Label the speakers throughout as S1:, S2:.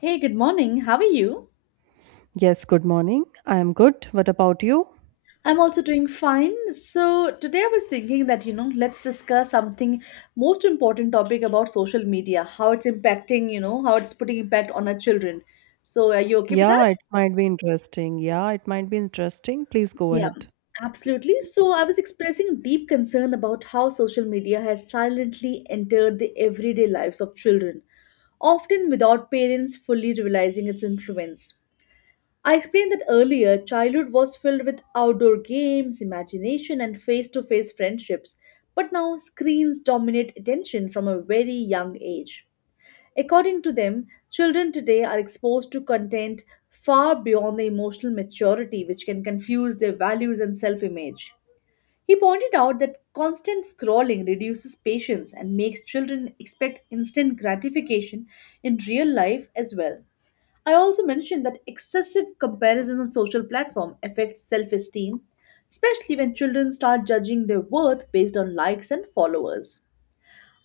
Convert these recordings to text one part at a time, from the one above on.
S1: Hey, good morning. How are you?
S2: Yes, good morning. I am good. What about you?
S1: I'm also doing fine. So, today I was thinking that, let's discuss something most important topic about social media, how it's impacting, how it's putting impact on our children. So, are you okay with
S2: Yeah,
S1: that?
S2: it might be interesting. Yeah, it might be interesting. Please go
S1: Yeah,
S2: ahead.
S1: absolutely. So, I was expressing deep concern about how social media has silently entered the everyday lives of children, often without parents fully realizing its influence. I explained that earlier, childhood was filled with outdoor games, imagination, and face to face friendships, but now screens dominate attention from a very young age. According to them, children today are exposed to content far beyond their emotional maturity, which can confuse their values and self image. He pointed out that constant scrolling reduces patience and makes children expect instant gratification in real life as well. I also mentioned that excessive comparison on social platform affects self-esteem, especially when children start judging their worth based on likes and followers.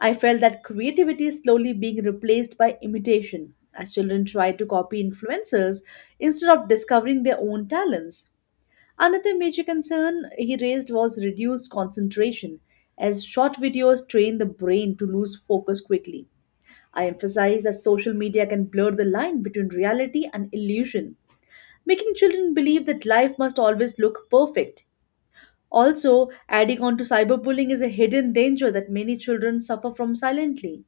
S1: I felt that creativity is slowly being replaced by imitation as children try to copy influencers instead of discovering their own talents. Another major concern he raised was reduced concentration, as short videos train the brain to lose focus quickly. I emphasize that social media can blur the line between reality and illusion, making children believe that life must always look perfect. Also, adding on to cyberbullying is a hidden danger that many children suffer from silently.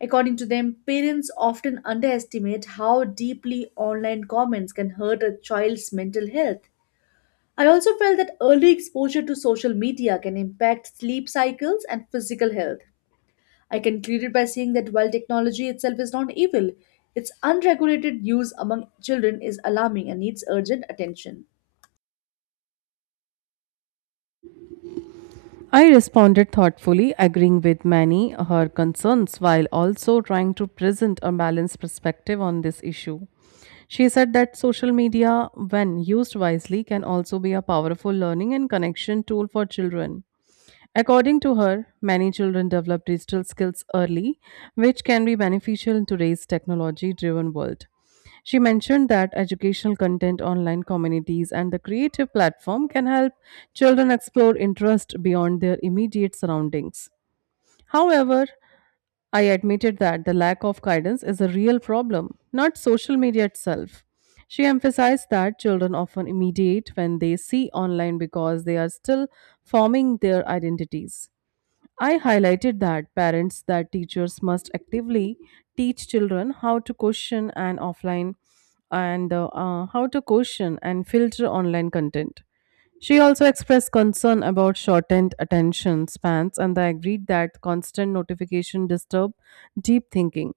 S1: According to them, parents often underestimate how deeply online comments can hurt a child's mental health. I also felt that early exposure to social media can impact sleep cycles and physical health. I concluded by saying that while technology itself is not evil, its unregulated use among children is alarming and needs urgent attention.
S2: I responded thoughtfully, agreeing with many her concerns while also trying to present a balanced perspective on this issue. She said that social media, when used wisely, can also be a powerful learning and connection tool for children. According to her, many children develop digital skills early, which can be beneficial in today's technology driven world. She mentioned that educational content, online communities, and the creative platform can help children explore interests beyond their immediate surroundings. However, I admitted that the lack of guidance is a real problem, not social media itself. She emphasized that children often immediate when they see online because they are still forming their identities. I highlighted that parents that teachers must actively teach children how to question and offline and how to question and filter online content. She also expressed concern about shortened attention spans and I agreed that constant notification disturb deep thinking.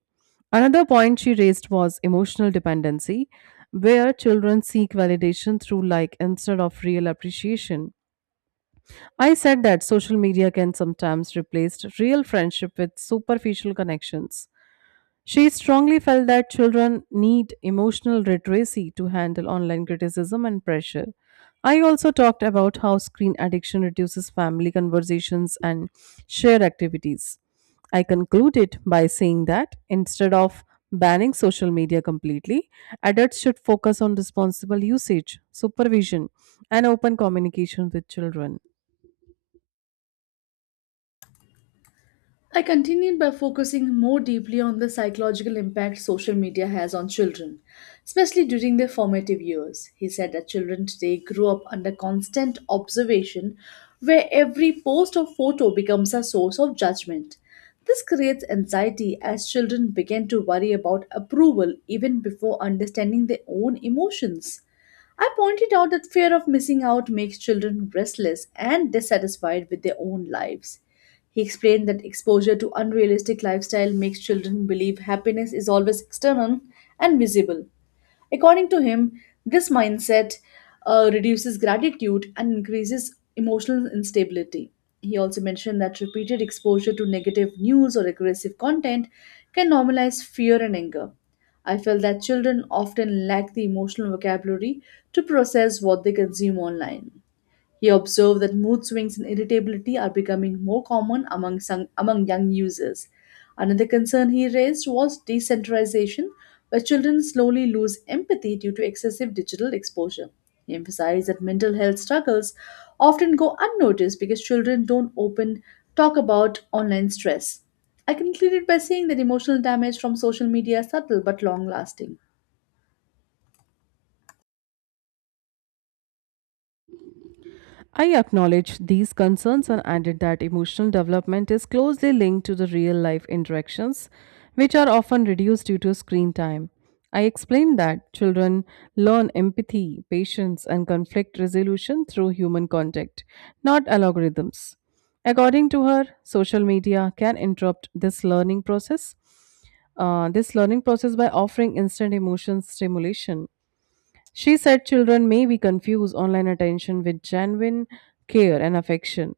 S2: Another point she raised was emotional dependency, where children seek validation through like instead of real appreciation. I said that social media can sometimes replace real friendship with superficial connections. She strongly felt that children need emotional literacy to handle online criticism and pressure. I also talked about how screen addiction reduces family conversations and shared activities. I concluded by saying that instead of banning social media completely, adults should focus on responsible usage, supervision, and open communication with children.
S1: I continued by focusing more deeply on the psychological impact social media has on children, especially during their formative years. He said that children today grow up under constant observation, where every post or photo becomes a source of judgment. This creates anxiety as children begin to worry about approval even before understanding their own emotions. I pointed out that fear of missing out makes children restless and dissatisfied with their own lives. He explained that exposure to unrealistic lifestyle makes children believe happiness is always external and visible. According to him, this mindset reduces gratitude and increases emotional instability. He also mentioned that repeated exposure to negative news or aggressive content can normalize fear and anger. I felt that children often lack the emotional vocabulary to process what they consume online. He observed that mood swings and irritability are becoming more common among, among young users. Another concern he raised was decentralization, where children slowly lose empathy due to excessive digital exposure. He emphasized that mental health struggles often go unnoticed because children don't open talk about online stress. I concluded by saying that emotional damage from social media is subtle but long lasting.
S2: I acknowledge these concerns and added that emotional development is closely linked to the real life interactions, which are often reduced due to screen time. I explained that children learn empathy, patience, and conflict resolution through human contact, not algorithms. According to her, social media can interrupt this learning process. This learning process by offering instant emotion stimulation, she said children may be confused online attention with genuine care and affection.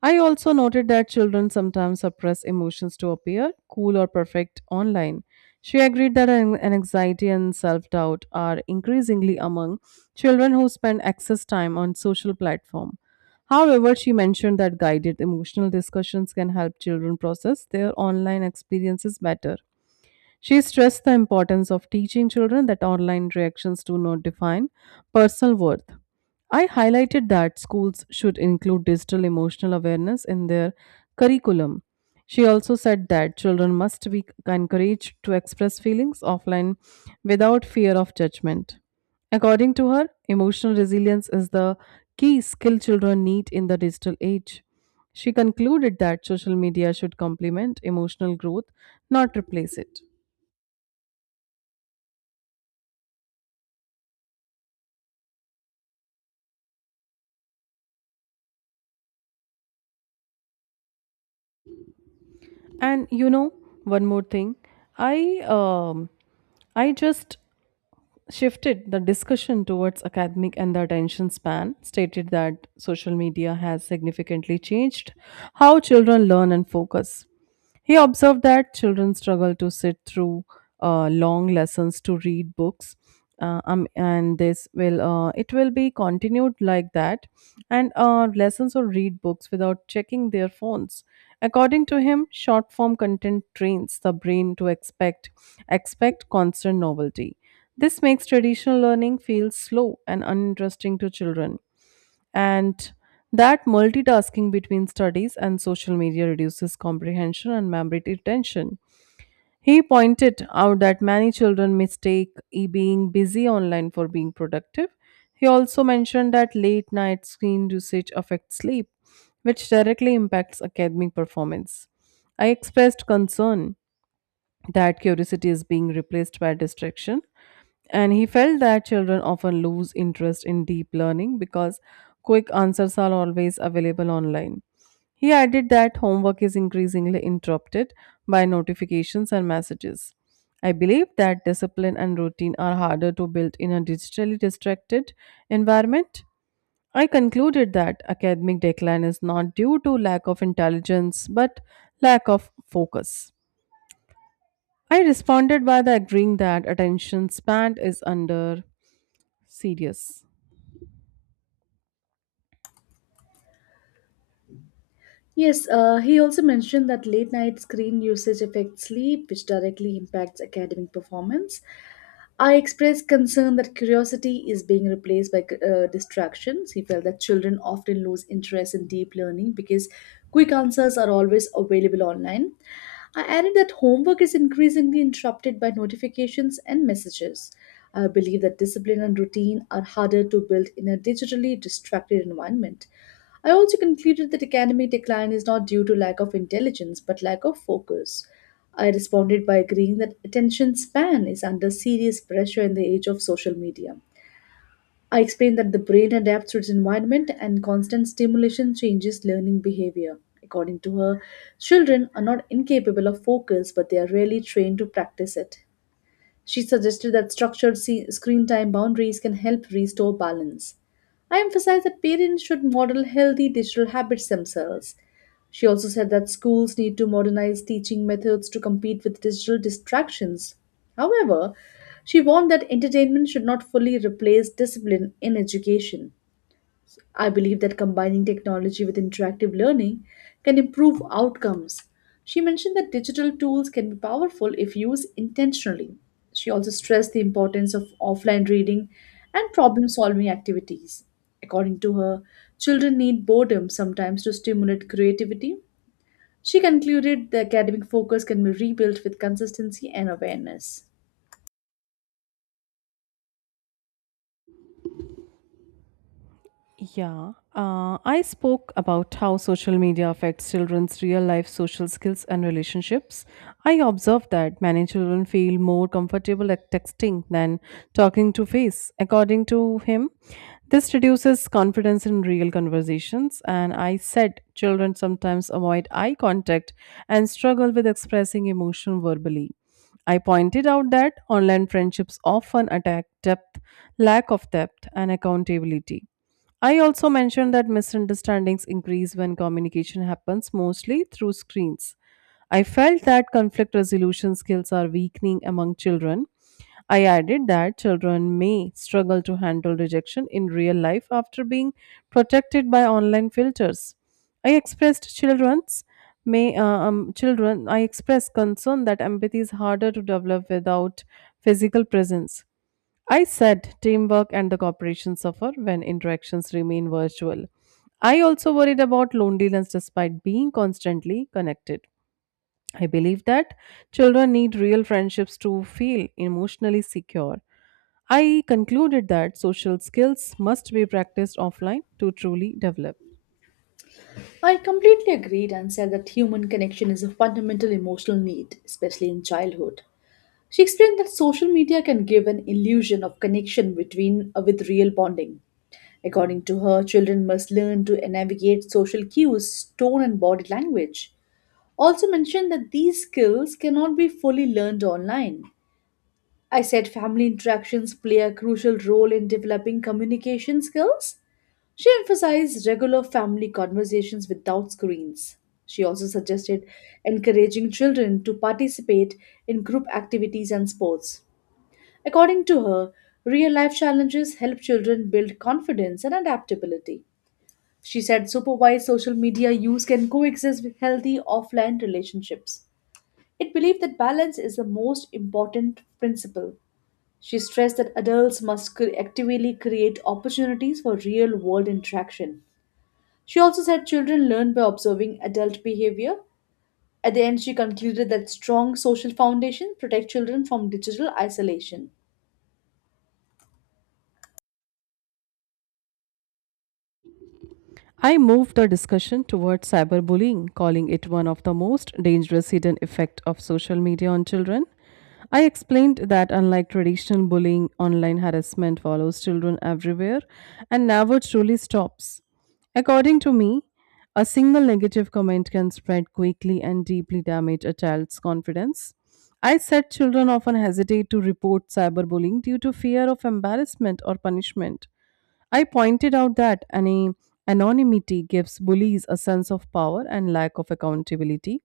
S2: I also noted that children sometimes suppress emotions to appear cool or perfect online. She agreed that an anxiety and self doubt are increasingly among children who spend excess time on social platform. However, she mentioned that guided emotional discussions can help children process their online experiences better. She stressed the importance of teaching children that online reactions do not define personal worth. I highlighted that schools should include digital emotional awareness in their curriculum. She also said that children must be encouraged to express feelings offline without fear of judgment. According to her, emotional resilience is the key skill children need in the digital age. She concluded that social media should complement emotional growth, not replace it. And you know, one more thing, I um, I just shifted the discussion towards academic and the attention span. Stated that social media has significantly changed how children learn and focus. He observed that children struggle to sit through long lessons to read books. And this will it will be continued like that and lessons or read books without checking their phones. According to him, short form content trains the brain to expect constant novelty. This makes traditional learning feel slow and uninteresting to children, and that multitasking between studies and social media reduces comprehension and memory retention. He pointed out that many children mistake being busy online for being productive. He also mentioned that late night screen usage affects sleep, which directly impacts academic performance. I expressed concern that curiosity is being replaced by distraction. And he felt that children often lose interest in deep learning because quick answers are always available online. He added that homework is increasingly interrupted by notifications and messages. I believe that discipline and routine are harder to build in a digitally distracted environment. I concluded that academic decline is not due to lack of intelligence but lack of focus. I responded by the agreeing that attention span is under serious.
S1: Yes, he also mentioned that late night screen usage affects sleep, which directly impacts academic performance. I expressed concern that curiosity is being replaced by distractions. He felt that children often lose interest in deep learning because quick answers are always available online. I added that homework is increasingly interrupted by notifications and messages. I believe that discipline and routine are harder to build in a digitally distracted environment. I also concluded that academic decline is not due to lack of intelligence but lack of focus. I responded by agreeing that attention span is under serious pressure in the age of social media. I explained that the brain adapts to its environment and constant stimulation changes learning behavior. According to her, children are not incapable of focus, but they are rarely trained to practice it. She suggested that structured screen time boundaries can help restore balance. I emphasized that parents should model healthy digital habits themselves. She also said that schools need to modernize teaching methods to compete with digital distractions. However, she warned that entertainment should not fully replace discipline in education. I believe that combining technology with interactive learning can improve outcomes. She mentioned that digital tools can be powerful if used intentionally. She also stressed the importance of offline reading and problem solving activities. According to her, children need boredom sometimes to stimulate creativity. She concluded the academic focus can be rebuilt with consistency and awareness.
S2: Yeah, I spoke about how social media affects children's real life social skills and relationships. I observed that many children feel more comfortable at texting than talking to face. According to him, this reduces confidence in real conversations. And I said children sometimes avoid eye contact and struggle with expressing emotion verbally. I pointed out that online friendships often attack depth, lack of depth, and accountability. I also mentioned that misunderstandings increase when communication happens mostly through screens. I felt that conflict resolution skills are weakening among children. I added that children may struggle to handle rejection in real life after being protected by online filters. I expressed children's may children I expressed concern that empathy is harder to develop without physical presence. I said teamwork and the cooperation suffer when interactions remain virtual. I also worried about loneliness despite being constantly connected. I believe that children need real friendships to feel emotionally secure. I concluded that social skills must be practiced offline to truly develop.
S1: I completely agreed and said that human connection is a fundamental emotional need, especially in childhood. She explained that social media can give an illusion of connection between with real bonding. According to her, children must learn to navigate social cues, tone, and body language. Also mentioned that these skills cannot be fully learned online. I said family interactions play a crucial role in developing communication skills. She emphasized regular family conversations without screens. She also suggested encouraging children to participate in group activities and sports. According to her, real life challenges help children build confidence and adaptability. She said supervised social media use can coexist with healthy offline relationships. It believed that balance is the most important principle. She stressed that adults must actively create opportunities for real world interaction. She also said children learn by observing adult behavior. At the end, she concluded that strong social foundation protect children from digital isolation.
S2: I moved the discussion towards cyberbullying, calling it one of the most dangerous hidden effects of social media on children. I explained that unlike traditional bullying, online harassment follows children everywhere and never truly stops. According to me, a single negative comment can spread quickly and deeply damage a child's confidence. I said children often hesitate to report cyberbullying due to fear of embarrassment or punishment. I pointed out that any anonymity gives bullies a sense of power and lack of accountability.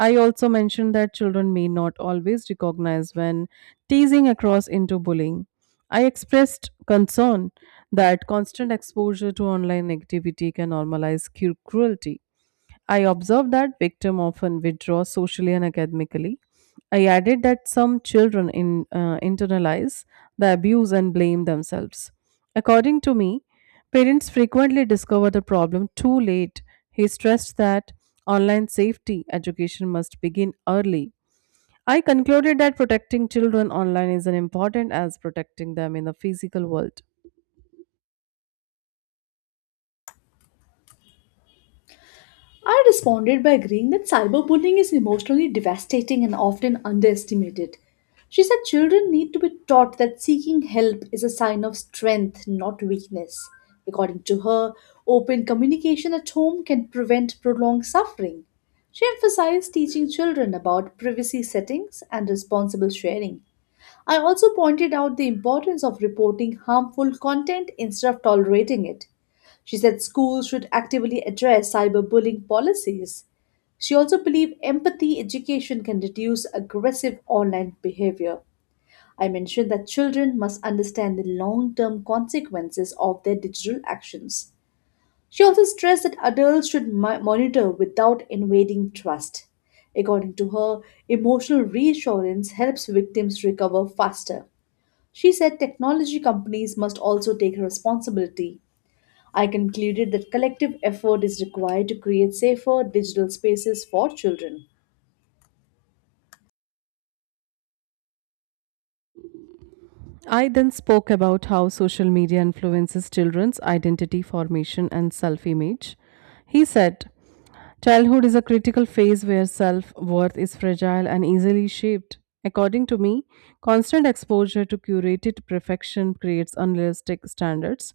S2: I also mentioned that children may not always recognize when teasing across into bullying. I expressed concern that constant exposure to online negativity can normalize cruelty. I observed that victim often withdraw socially and academically. I added that some children internalize the abuse and blame themselves. According to me, parents frequently discover the problem too late. He stressed that online safety education must begin early. I concluded that protecting children online is as important as protecting them in the physical world.
S1: I responded by agreeing that cyberbullying is emotionally devastating and often underestimated. She said children need to be taught that seeking help is a sign of strength, not weakness. According to her, open communication at home can prevent prolonged suffering. She emphasized teaching children about privacy settings and responsible sharing. I also pointed out the importance of reporting harmful content instead of tolerating it. She said schools should actively address cyberbullying policies. She also believed empathy education can reduce aggressive online behavior. I mentioned that children must understand the long term consequences of their digital actions. She also stressed that adults should monitor without invading trust. According to her, emotional reassurance helps victims recover faster. She said technology companies must also take responsibility. I concluded that collective effort is required to create safer digital spaces for children.
S2: I then spoke about how social media influences children's identity formation and self image. He said, childhood is a critical phase where self worth is fragile and easily shaped. According to me, constant exposure to curated perfection creates unrealistic standards.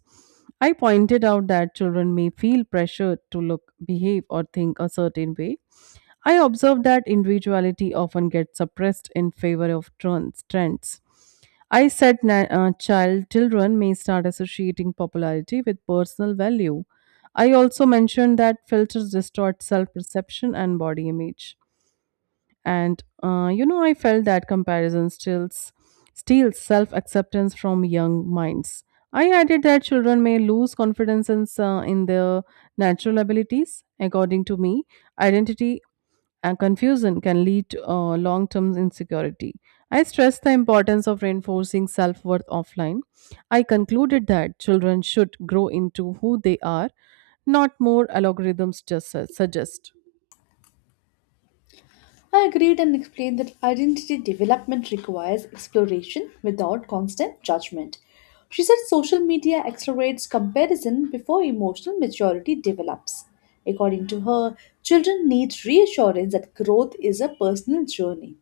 S2: I pointed out that children may feel pressured to look, behave, or think a certain way. I observed that individuality often gets suppressed in favor of trends. I said, children may start associating popularity with personal value. I also mentioned that filters distort self perception and body image. And you know, I felt that comparison steals self acceptance from young minds. I added that children may lose confidence in their natural abilities. According to me, identity and confusion can lead to long term insecurity. I stressed the importance of reinforcing self worth offline. I concluded that children should grow into who they are, not more algorithms just suggest.
S1: I agreed and explained that identity development requires exploration without constant judgment. She said social media accelerates comparison before emotional maturity develops. According to her, children need reassurance that growth is a personal journey.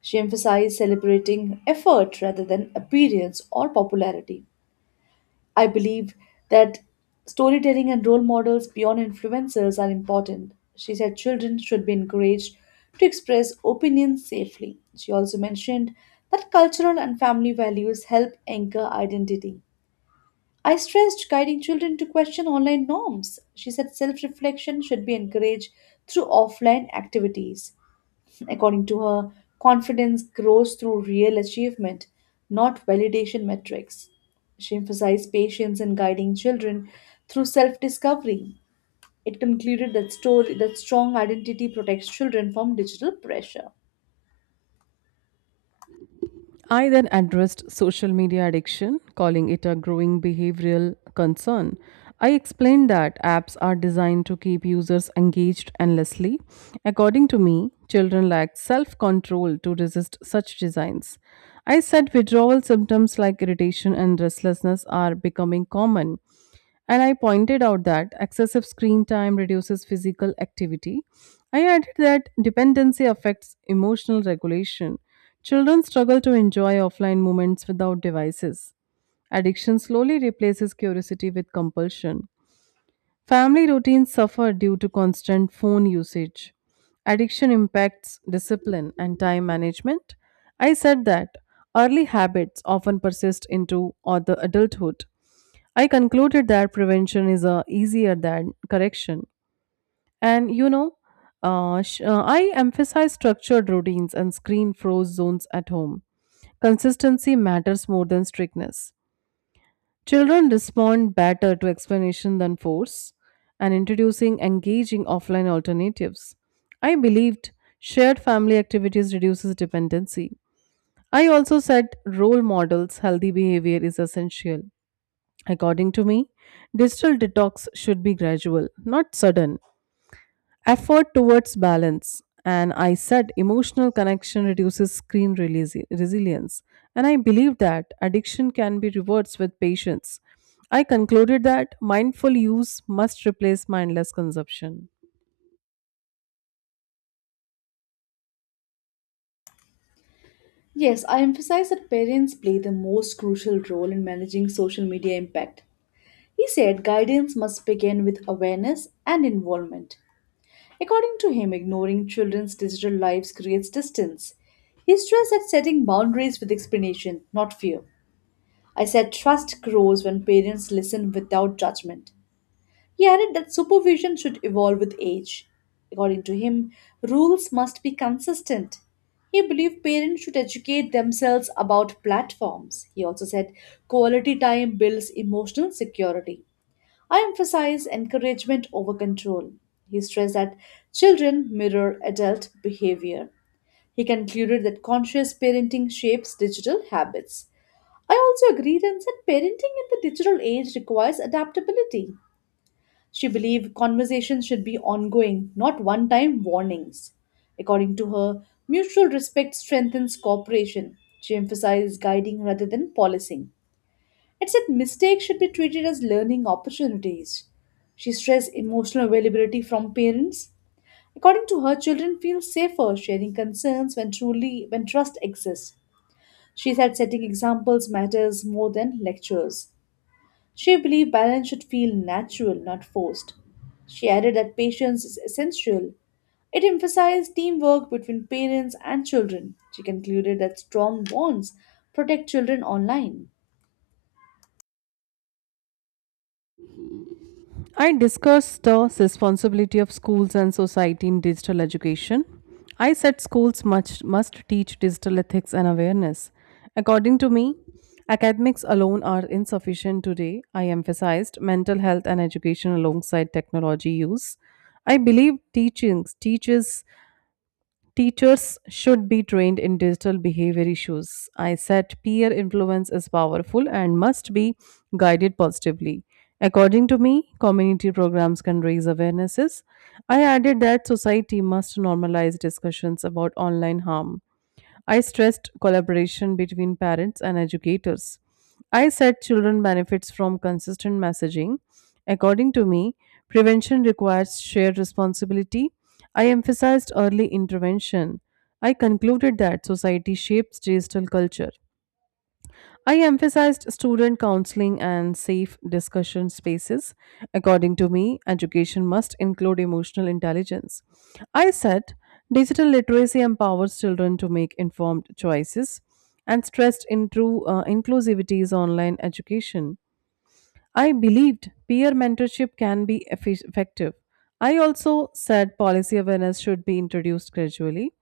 S1: She emphasized celebrating effort rather than appearance or popularity. I believe that storytelling and role models beyond influencers are important. She said children should be encouraged to express opinions safely. She also mentioned that cultural and family values help anchor identity. I stressed guiding children to question online norms. She said self reflection should be encouraged through offline activities. According to her, confidence grows through real achievement, not validation metrics. She emphasized patience in guiding children through self discovery. It concluded that strong identity protects children from digital pressure.
S2: I then addressed social media addiction, calling it a growing behavioral concern. I explained that apps are designed to keep users engaged endlessly. According to me, children lack self control to resist such designs. I said withdrawal symptoms like irritation and restlessness are becoming common, and I pointed out that excessive screen time reduces physical activity. I added that dependency affects emotional regulation. Children struggle to enjoy offline moments without devices. Addiction slowly replaces curiosity with compulsion. Family routines suffer due to constant phone usage. Addiction impacts discipline and time management. I said that early habits often persist into other adulthood. I concluded that prevention is easier than correction. And you know, I emphasize structured routines and screen froze zones at home. Consistency matters more than strictness. Children respond better to explanation than force, and introducing engaging offline alternatives. I believed shared family activities reduces dependency. I also said role models, healthy behavior is essential. According to me, digital detox should be gradual, not sudden. Effort towards balance. And I said emotional connection reduces screen resilience. And I believe that addiction can be reversed with patience. I concluded that mindful use must replace mindless consumption.
S1: Yes, I emphasize that parents play the most crucial role in managing social media impact. He said guidance must begin with awareness and involvement. According to him, ignoring children's digital lives creates distance. He stressed that setting boundaries with explanation, not fear. I said trust grows when parents listen without judgment. He added that supervision should evolve with age. According to him, rules must be consistent. He believed parents should educate themselves about platforms. He also said quality time builds emotional security. I emphasize encouragement over control. He stressed that children mirror adult behavior. He concluded that conscious parenting shapes digital habits. I also agreed and said parenting in the digital age requires adaptability. She believed conversations should be ongoing, not one time warnings. According to her, mutual respect strengthens cooperation. She emphasized guiding rather than policing. It said mistakes should be treated as learning opportunities. She stressed emotional availability from parents. According to her, children feel safer sharing concerns when trust exists. She said setting examples matters more than lectures. She believed balance should feel natural, not forced. She added that patience is essential. It emphasized teamwork between parents and children. She concluded that strong bonds protect children online.
S2: I discussed the responsibility of schools and society in digital education. I said schools must teach digital ethics and awareness. According to me, academics alone are insufficient today. I emphasized mental health and education alongside technology use. I believe teachings teaches teachers should be trained in digital behavior issues. I said peer influence is powerful and must be guided positively. According to me, community programs can raise awarenesses. I added that society must normalize discussions about online harm. I stressed collaboration between parents and educators. I said children benefits from consistent messaging. According to me, prevention requires shared responsibility. I emphasized early intervention. I concluded that society shapes digital culture. I emphasized student counseling and safe discussion spaces. According to me, education must include emotional intelligence. I said digital literacy empowers children to make informed choices and stressed into inclusivity is online education. I believed peer mentorship can be effective. I also said policy awareness should be introduced gradually.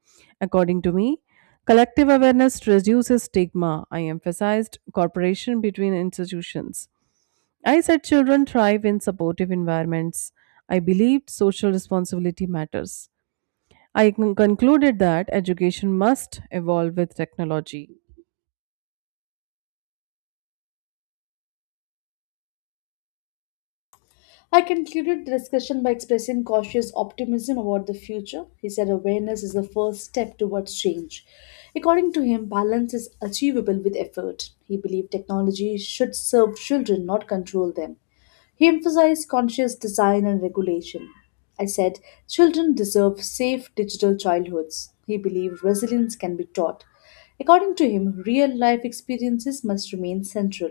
S2: According to me, collective awareness reduces stigma. I emphasized cooperation between institutions. I said children thrive in supportive environments. I believed social responsibility matters. I concluded that education must evolve with technology.
S1: I concluded the discussion by expressing cautious optimism about the future. He said awareness is the first step towards change. According to him, balance is achievable with effort. He believed technology should serve children, not control them. He emphasized conscious design and regulation. I said, children deserve safe digital childhoods. He believed resilience can be taught. According to him, real life experiences must remain central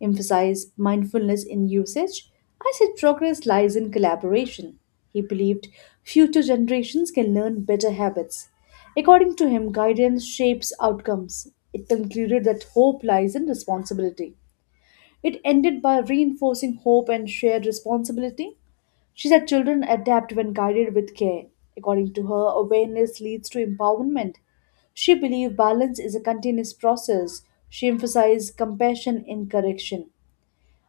S1: emphasized mindfulness in usage. I said progress lies in collaboration. He believed future generations can learn better habits. According to him, guidance shapes outcomes. It concluded that hope lies in responsibility. It ended by reinforcing hope and shared responsibility. She said children adapt when guided with care. According to her, awareness leads to empowerment. She believed balance is a continuous process. She emphasized compassion in correction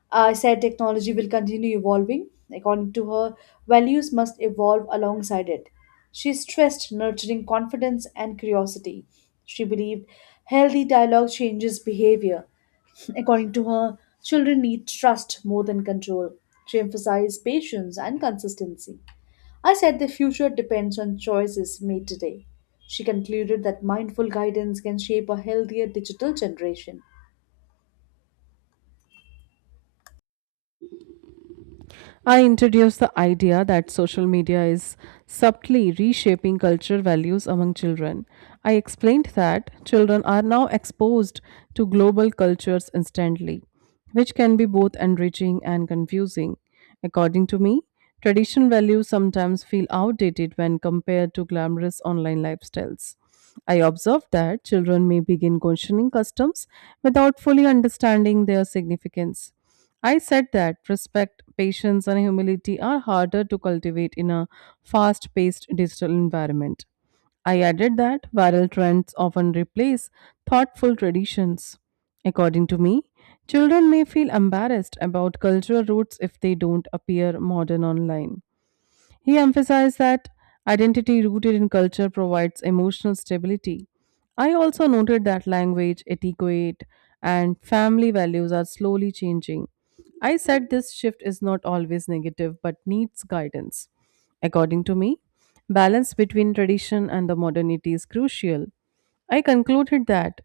S1: said technology will continue evolving. According to her, values must evolve alongside it. She stressed nurturing confidence and curiosity. She believed healthy dialogue changes behavior. According to her, children need trust more than control. She emphasized patience and consistency. I said the future depends on choices made today. She concluded that mindful guidance can shape a healthier digital generation.
S2: I introduced the idea that social media is subtly reshaping cultural values among children. I explained that children are now exposed to global cultures instantly, which can be both enriching and confusing. According to me, traditional values sometimes feel outdated when compared to glamorous online lifestyles. I observed that children may begin questioning customs without fully understanding their significance. I said that respect, patience, and humility are harder to cultivate in a fast paced digital environment. I added that viral trends often replace thoughtful traditions. According to me, children may feel embarrassed about cultural roots if they don't appear modern online. He emphasized that identity rooted in culture provides emotional stability. I also noted that language, etiquette, and family values are slowly changing. I said this shift is not always negative but needs guidance. According to me, balance between tradition and the modernity is crucial. I concluded that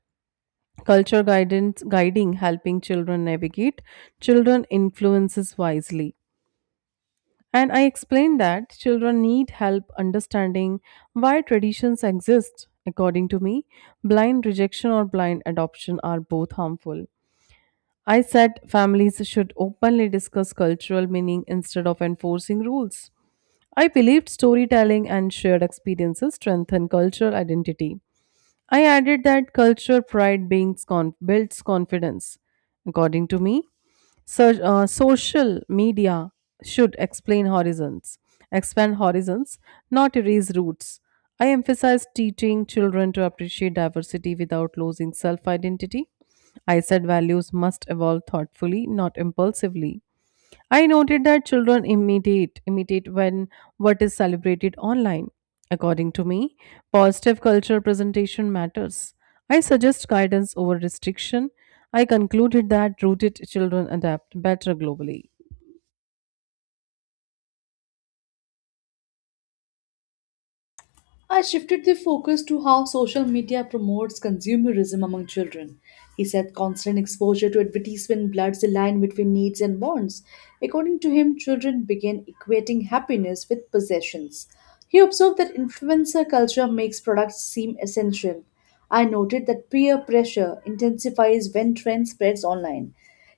S2: culture guidance guiding helping children navigate children influences wisely, and I explained that children need help understanding why traditions exist. According to me, blind rejection or blind adoption are both harmful. I said families should openly discuss cultural meaning instead of enforcing rules. I believed storytelling and shared experiences strengthen cultural identity. I added that culture pride beings builds confidence. According to me, social media should explain horizons, expand horizons, not erase roots. I emphasize teaching children to appreciate diversity without losing self identity. I said values must evolve thoughtfully, not impulsively. I noted that children imitate when what is celebrated online. According to me, positive cultural presentation matters. I suggest guidance over restriction. I concluded that rooted children adapt better globally.
S1: I shifted the focus to how social media promotes consumerism among children. He said constant exposure to advertisement bloods the line between needs and wants. According to him, children begin equating happiness with possessions. He observed that influencer culture makes products seem essential. I noted that peer pressure intensifies when trend spreads online.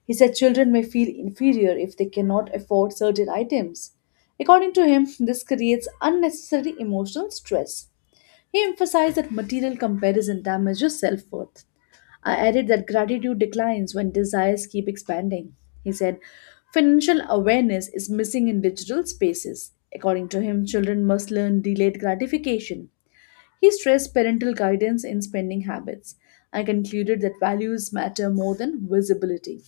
S1: He said children may feel inferior if they cannot afford certain items. According to him, this creates unnecessary emotional stress. He emphasized that material comparison damages self worth. I added that gratitude declines when desires keep expanding. He said, financial awareness is missing in digital spaces. According to him, children must learn delayed gratification. He stressed parental guidance in spending habits. I concluded that values matter more than visibility.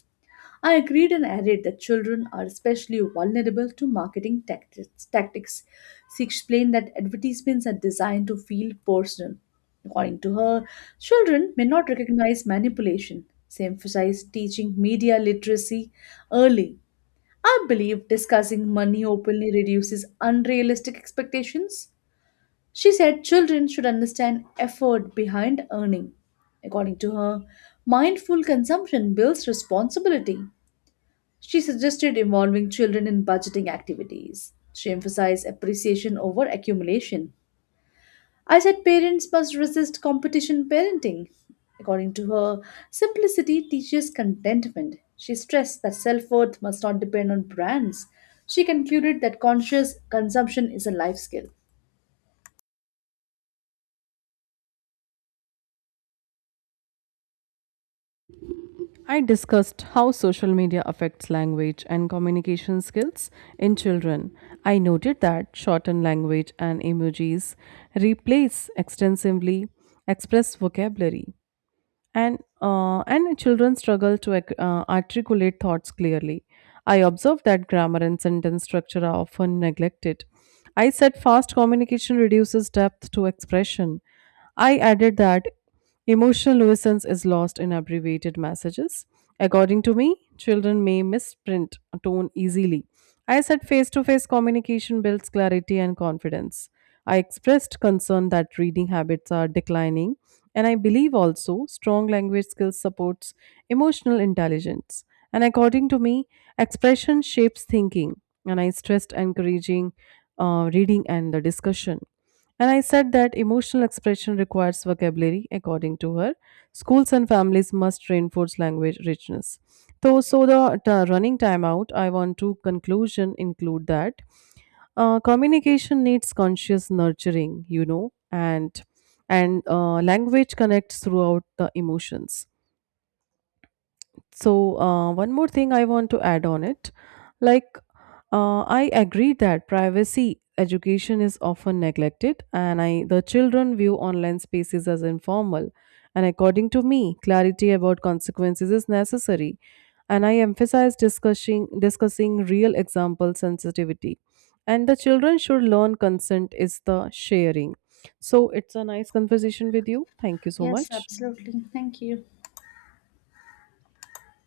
S1: I agreed and added that children are especially vulnerable to marketing tactics. She explained that advertisements are designed to feel personal. According to her, children may not recognize manipulation. She emphasized teaching media literacy early. I believe discussing money openly reduces unrealistic expectations. She said children should understand effort behind earning. According to her, mindful consumption builds responsibility. She suggested involving children in budgeting activities. She emphasized appreciation over accumulation. I said parents must resist competition parenting. According to her, simplicity teaches contentment. She stressed that self worth must not depend on brands. She concluded that conscious consumption is a life skill.
S2: I discussed how social media affects language and communication skills in children. I noted that shortened language and emojis replace extensively express vocabulary and children struggle to articulate thoughts clearly. I observe that grammar and sentence structure are often neglected. I said fast communication reduces depth to expression. I added that emotional nuisance is lost in abbreviated messages. According to me, children may misprint a tone easily. I said face to face communication builds clarity and confidence. I expressed concern that reading habits are declining. And I believe also strong language skills supports emotional intelligence. And according to me, expression shapes thinking. And I stressed encouraging reading and the discussion. And I said that emotional expression requires vocabulary, according to her. Schools and families must reinforce language richness. So the running time out, I want to conclusion include that communication needs conscious nurturing, you know, and language connects throughout the emotions, so, one more thing I want to add on it. Like, I agree that privacy education is often neglected, and I the children view online spaces as informal. And according to me, clarity about consequences is necessary. And I emphasize discussing real example sensitivity. And the children should learn consent is the sharing. So it's a nice conversation with you. Thank you so
S1: Yes,
S2: much.
S1: absolutely. Thank you.